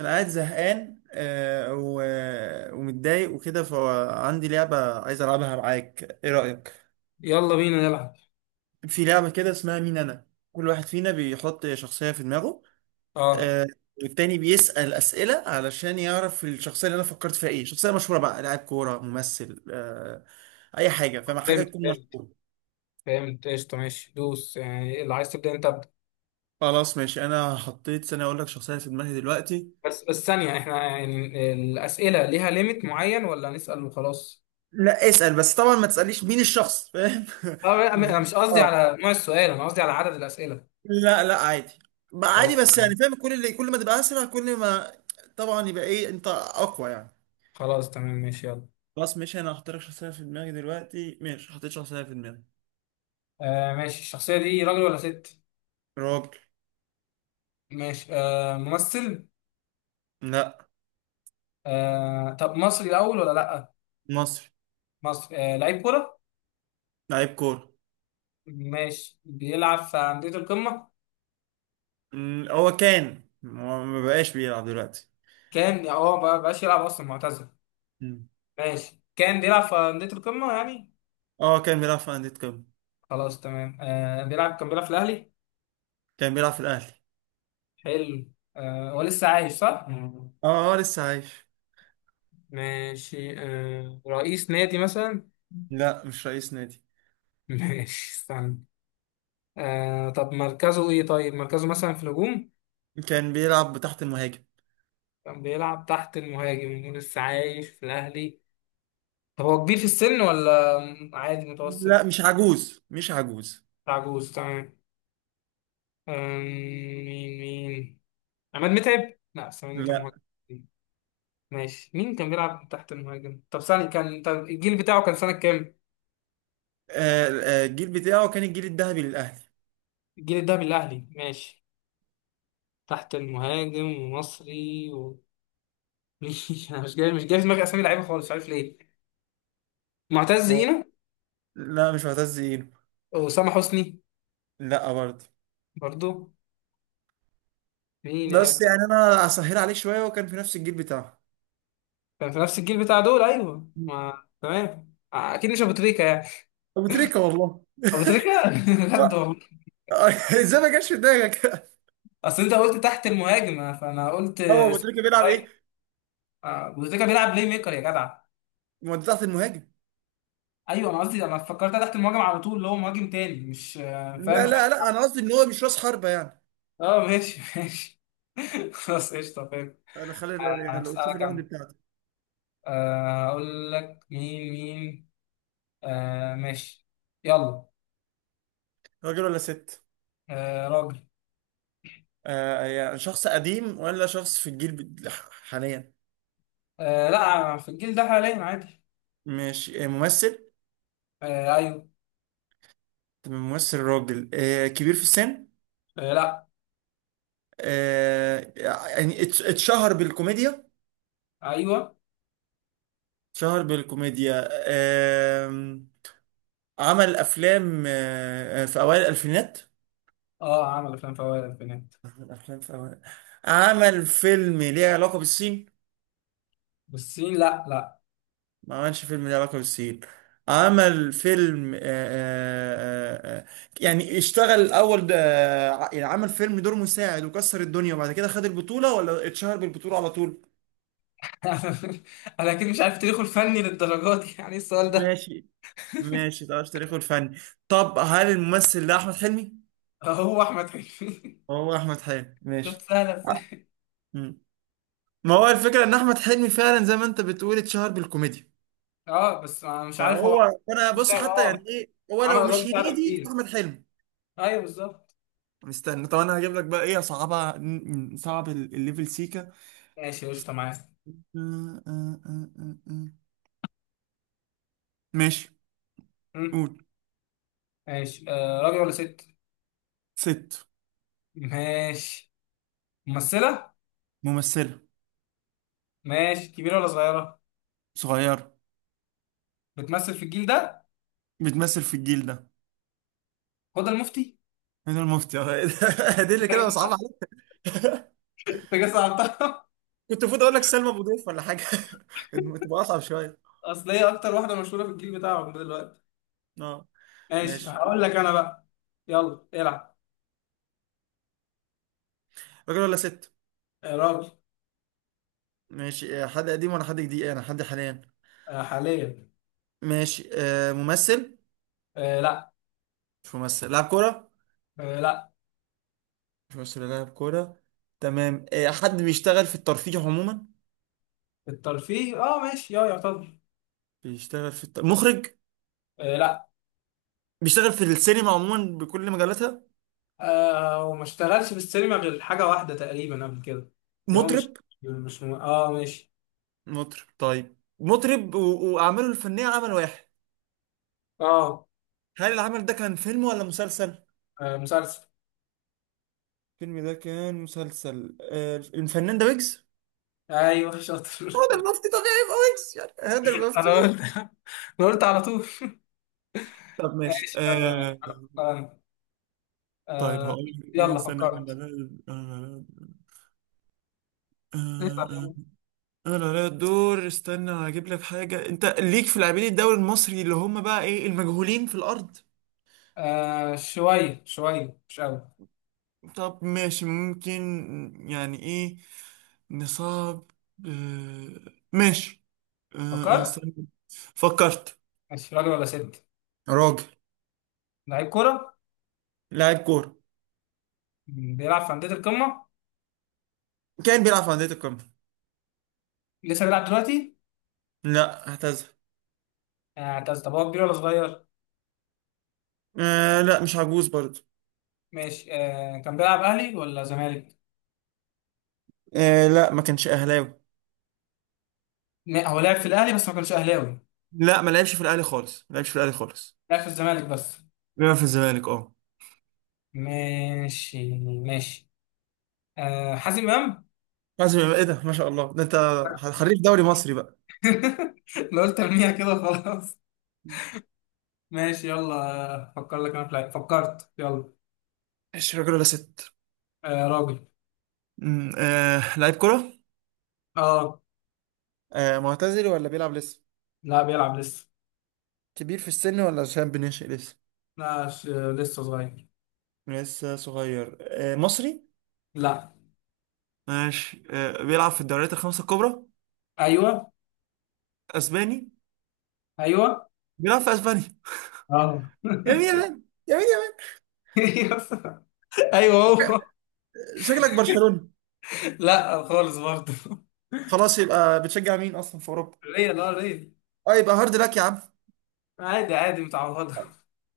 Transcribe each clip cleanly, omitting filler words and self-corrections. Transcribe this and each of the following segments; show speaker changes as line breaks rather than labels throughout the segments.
انا قاعد زهقان ومتضايق وكده، فعندي لعبة عايز العبها معاك، ايه رأيك؟
يلا بينا نلعب.
في لعبة كده اسمها مين انا. كل واحد فينا بيحط شخصية في دماغه.
اه،
آه. والتاني بيسأل أسئلة علشان يعرف الشخصية اللي انا فكرت فيها ايه، شخصية مشهورة بقى، لاعب كورة، ممثل، اي حاجة، فما حاجة
فهمت
تكون
فهمت
مشهورة.
فهمت، قشطة، ماشي. دوس، يعني اللي عايز تبدأ انت ابدأ.
خلاص ماشي، انا حطيت، سنة اقول لك شخصية في دماغي دلوقتي.
بس ثانية، احنا يعني الأسئلة ليها ليميت معين ولا نسأل وخلاص؟
لا اسأل بس، طبعا ما تسأليش مين الشخص، فاهم؟
اه، انا مش قصدي
اه،
على نوع السؤال، انا قصدي على عدد الأسئلة.
لا لا عادي، ما عادي
خلاص.
بس يعني فاهم، كل ما تبقى اسرع، كل ما طبعا يبقى ايه، انت اقوى يعني.
خلاص تمام، ماشي، يلا.
خلاص ماشي، انا هختار لك شخصيه في دماغي دلوقتي، ماشي حطيت شخصيه في دماغي.
آه ماشي، الشخصية دي راجل ولا ست؟
راجل.
ماشي. ممثل؟
لا.
طب مصري الأول ولا لأ؟
مصري.
مصري. لعيب كورة؟
لعيب كوره.
ماشي، بيلعب في أندية القمة؟
هو ما بقاش بيلعب دلوقتي.
كان، ما بقاش يلعب أصلا، معتزل.
مم.
ماشي، كان بيلعب في أندية القمة يعني.
اه كان بيلعب في انديه قمه.
خلاص تمام، كان بيلعب في الأهلي.
كان بيلعب في الاهلي.
حلو، هو لسه عايش صح؟ مم.
اه اه لسه عايش.
ماشي، رئيس نادي مثلا؟
لا مش رئيس نادي.
ماشي، استنى. طب مركزه إيه؟ طيب، مركزه مثلا في الهجوم؟
كان بيلعب تحت المهاجم.
كان بيلعب تحت المهاجم ولسه عايش في الأهلي. طب هو كبير في السن ولا عادي
لا
متوسط؟
مش عجوز مش عجوز.
عجوز؟ تمام. آم، مين. عماد متعب؟ لا، بس عماد متعب
لا.
مهاجم. ماشي، مين كان بيلعب تحت المهاجم؟ طب الجيل بتاعه كان سنة كام؟
الجيل بتاعه كان الجيل الذهبي للاهلي.
الجيل الذهبي، الأهلي، ماشي. تحت المهاجم، ومصري، و... مش جاي مش جاي في دماغي أسامي لعيبة خالص، مش عارف ليه. معتز
آه.
هنا؟
لا مش معتز اينو.
وأسامة حسني؟
لا برضه.
برضو مين يا
بس
جدع؟
يعني انا اسهل عليك شويه، وكان في نفس الجيل بتاعه.
كان في نفس الجيل بتاع دول، أيوه ما تمام، أكيد مش أبو تريكة يعني.
ابو تريكه والله.
أبو تريكة؟ بجد
لا.
والله.
ازاي ما جاش في دماغك؟
أصل أنت قلت تحت المهاجم فأنا قلت
هو ابو تريكه بيلعب
سترايكر.
ايه؟
أبو تريكة بيلعب بلاي ميكر يا جدع.
مودي تحت المهاجم.
ايوه، انا قصدي انا فكرتها تحت المهاجم على طول، اللي هو مهاجم تاني، مش فاهم،
لا
مش
لا
نص.
لا، انا قصدي ان هو مش راس حربه يعني.
اه ماشي ماشي. خلاص قشطه، فاهم.
انا خلي، لو شوف
هسألك
الراوند
انا.
بتاعته.
اقول لك مين. آه ماشي، يلا.
راجل ولا ست؟
آه راجل.
آه يعني شخص قديم ولا شخص في الجيل حاليا؟
آه لا، في الجيل ده حاليا عادي.
مش ممثل.
آه ايوه.
تمام، ممثل راجل، آه كبير في السن.
آه لا.
آه يعني اتشهر بالكوميديا،
ايوه.
شهر بالكوميديا. عمل افلام في اوائل الالفينات.
اه، عمل افلام فوائد البنات.
عمل افلام في اوائل. عمل فيلم ليه علاقة بالصين.
بالصين؟ لا، لا.
ما عملش فيلم ليه علاقة بالصين. عمل فيلم آه، آه، يعني اشتغل الاول ده. يعني عمل فيلم دور مساعد وكسر الدنيا، وبعد كده خد البطولة ولا اتشهر بالبطولة على طول.
انا اكيد مش عارف تاريخه الفني للدرجات دي، يعني إيه السؤال ده؟
ماشي ماشي، تعرف تاريخه الفني. طب هل الممثل ده احمد حلمي؟
هو احمد حلمي.
هو احمد حلمي،
شفت
ماشي.
سهله.
ما هو الفكره ان احمد حلمي فعلا زي ما انت بتقول اتشهر بالكوميديا.
اه بس انا مش عارف
فهو،
هو.
انا
مش
بص
عارف،
حتى يعني ايه هو
عمل
لو
قضايا
مش
مساعدة
هنيدي،
كتير.
احمد حلمي.
ايوه، بالظبط.
استنى، طب انا هجيب لك بقى ايه صعبه. صعب الليفل سيكا.
ماشي قشطة، معايا.
آه. ماشي
مم.
قول.
ماشي، راجل ولا ست؟
ست.
ماشي، ممثلة.
ممثله.
ماشي، كبيرة ولا صغيرة؟
صغيره.
بتمثل في الجيل ده؟
بتمثل في الجيل ده.
هدى المفتي.
هنا المفتي أهو. دي اللي كده صعبه عليك.
انت جاي صعبتها.
كنت المفروض اقول لك سلمى ابو ضيف ولا حاجه. كانت تبقى اصعب شويه.
اصل هي اكتر واحدة مشهورة في الجيل بتاعهم ده دلوقتي.
اه
ماشي
ماشي.
هقول لك انا بقى. يلا العب.
راجل ولا ست؟
آه راجل.
ماشي، حد قديم ولا حد جديد؟ انا حد حاليا.
آه حاليا.
ماشي آه ممثل.
آه لا.
مش ممثل، لاعب كورة.
آه لا.
مش ممثل ولا لاعب كورة. تمام، آه حد بيشتغل في الترفيه عموما.
الترفيه، اه ماشي، يعتبر.
بيشتغل في مخرج.
آه لا.
بيشتغل في السينما عموما بكل مجالاتها.
وما اشتغلش في السينما غير حاجة واحدة تقريبا قبل كده. كان هو مش،
مطرب.
مش م... اه ماشي.
مطرب طيب، مطرب وأعماله الفنية عمل واحد.
اه
هل العمل ده كان فيلم ولا مسلسل؟
مسلسل.
الفيلم ده كان مسلسل. آه الفنان ده ويجز.
ايوه شاطر.
هو ده المفتي طبيعي يبقى ويجز يعني، هذا المفتي
انا
ويجز.
قلت أنا قلت على طول.
طب ماشي
ماشي يلا. آه
طيب
آه،
هقول لك ايه.
يلا فكرت. اسأل
سنة.
يلا.
انا على الدور، استنى هجيب لك حاجه انت، ليك في لاعبين الدوري المصري اللي هم بقى ايه، المجهولين في الارض.
آه، شوية شوية مش قوي.
طب ماشي ممكن، يعني ايه، نصاب. آه ماشي آه
فكرت.
استنى فكرت.
ماشي، راجل ولا ست؟
راجل.
لعيب كورة؟
لاعب كوره.
بيلعب في أندية القمة؟
كان بيلعب في انديه القمه.
لسه بيلعب دلوقتي؟
لا اعتزل.
طب هو كبير ولا صغير؟
آه لا مش عجوز برضه.
ماشي، كان بيلعب أهلي ولا زمالك؟
آه لا ما كانش اهلاوي.
هو لعب في الاهلي بس ما كانش اهلاوي؟
لا ما لعبش في الاهلي خالص، ما لعبش في الاهلي خالص.
لعب في الزمالك بس.
بيلعب في الزمالك اه.
ماشي ماشي. آه، حازم امام.
حازم امام، ايه ده، ما شاء الله، ده انت حريف دوري مصري بقى.
لو قلت ارميها كده. خلاص. ماشي يلا، فكر لك انا في لعيب، فكرت يلا.
مش راجل ولا ست؟
آه راجل.
آه لعيب كرة.
اه
آه معتزل ولا بيلعب لسه؟
لا، بيلعب لسه.
كبير في السن ولا شاب بنشئ لسه؟
لا، لسه صغير.
لسه صغير. آه مصري.
لا.
ماشي آه بيلعب في الدوريات الخمسة الكبرى.
ايوه.
اسباني.
ايوه.
بيلعب في اسبانيا.
اه.
يمين يمين، يمين يمين.
ايوه، هو.
شكلك برشلونة.
لا خالص برضه.
خلاص يبقى بتشجع مين اصلا في اوروبا؟
ريا، لا، ريا.
اه يبقى هارد لك يا عم.
عادي عادي، متعوضه.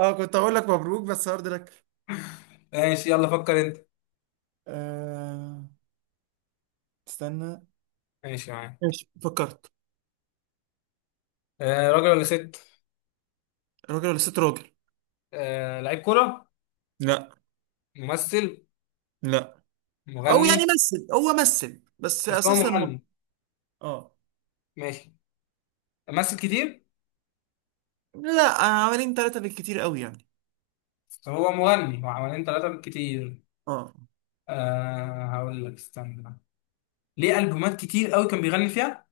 اه كنت هقول لك مبروك بس هارد لك.
ماشي، يلا فكر انت.
آه استنى.
ماشي معاك.
ماشي فكرت.
آه راجل ولا ست؟
راجل ولا ست؟ راجل.
آه، لعيب كرة؟
لا.
ممثل؟
لا. او
مغني؟
يعني مثل، هو مثل بس
بس هو
اساسا
مغني.
اه.
ماشي. ممثل كتير؟
لا عملين ثلاثة بالكتير قوي يعني.
بس هو مغني، هو حوالين ثلاثة بالكتير.
اه
أه هقول لك، استنى بقى. ليه ألبومات كتير قوي كان بيغني فيها؟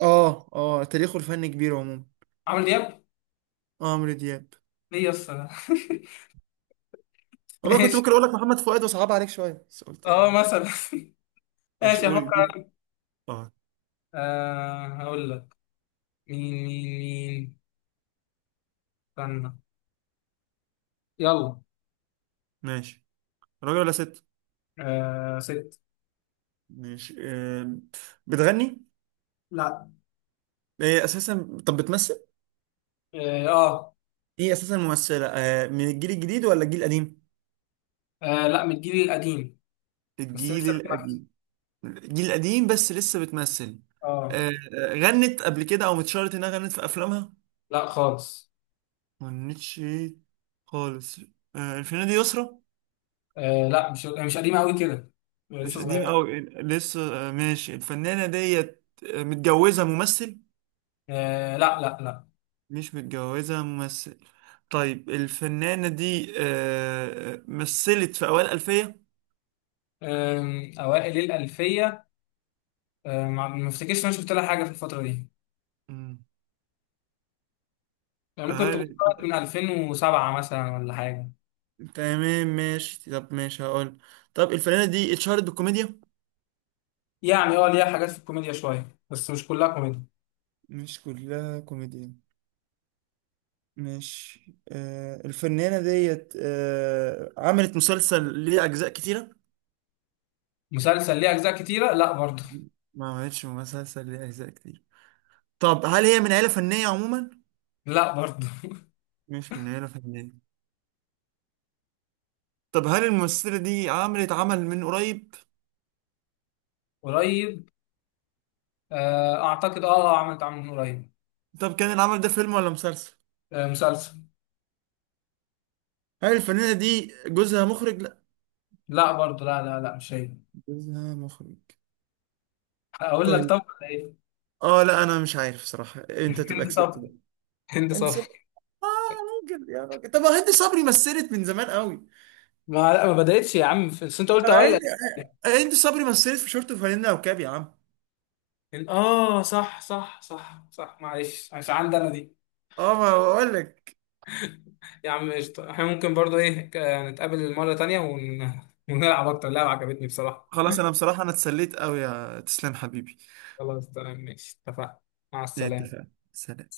اه اه، تاريخه الفني كبير عموما.
عمرو دياب.
اه، عمرو دياب.
ليه يا اسطى؟
والله كنت
ماشي.
ممكن اقول لك محمد فؤاد وصعب عليك شويه، بس قلت
اه،
آه.
مثلا.
ماشي
ماشي
قول.
هفكر أنا.
اه.
أه هقول لك. مين. استنى. يلا.
ماشي. راجل ولا ست؟
أه ست.
ماشي آه. بتغني.
لا.
هي اساسا طب بتمثل.
اه.
ايه اساسا ممثله آه. من الجيل الجديد ولا الجيل القديم؟
آه، لا من الجيل القديم. بس
الجيل
لسه بتنفس.
القديم. الجيل القديم بس لسه بتمثل.
اه.
غنت قبل كده او متشارت انها غنت في افلامها.
لا خالص.
ما غنتش ايه. خالص. آه الفنانة دي يسرا.
آه لا، مش قديمة قوي كده.
مش
لسه
قديمة
صغير.
أوي لسه. آه ماشي الفنانة ديت، متجوزة ممثل.
آه لا، لا، لا.
مش متجوزة ممثل. طيب الفنانة دي آه مثلت في أوائل الألفية.
أوائل الألفية. ما افتكرش إن أنا شفت لها حاجة في الفترة دي.
مم.
يعني ممكن تكون
هل،
طلعت من 2007 مثلا ولا حاجة.
تمام ماشي، طب ماشي هقول، طب الفنانة دي اتشهرت بالكوميديا.
يعني ليها حاجات في الكوميديا شوية، بس مش كلها كوميديا.
مش كلها كوميديا. ماشي آه الفنانة ديت آه عملت مسلسل ليه أجزاء كتيرة.
مسلسل ليه أجزاء كتيرة؟ لا برضه.
ما عملتش مسلسل ليه أجزاء كتير. طب هل هي من عيلة فنية عموما؟
لا برضه.
مش من عيلة فنية. طب هل الممثلة دي عملت عمل من قريب؟
قريب. أعتقد، عملت عمل من قريب.
طب كان العمل ده فيلم ولا مسلسل؟
آه، مسلسل.
هل الفنانة دي جوزها مخرج؟ لا.
لا برضه، لا، لا، لا، مش هي.
جوزها مخرج؟
أقول لك
طيب،
طب ولا إيه؟
اه لا انا مش عارف صراحة، انت
هند
تبقى كسبت
صبري.
بقى.
هند
انت
صبري.
اه، راجل يا راجل، طب هند صبري مثلت من زمان قوي.
ما لا، ما بدأتش يا عم بس انت قلت اوائل
هند،
الألفينات.
هند صبري مثلت في شورت وفانلة وكاب يا عم.
اه، صح صح صح صح، معلش مش عندي انا دي.
اه ما بقول لك.
يا عم قشطة، احنا ممكن برضو نتقابل مرة تانية ونلعب اكتر، لعبة عجبتني بصراحة.
خلاص انا بصراحة، انا اتسليت قوي، يا تسلم حبيبي.
خلاص تمام ماشي، اتفقنا. مع السلامة.
اتفقنا. سلام.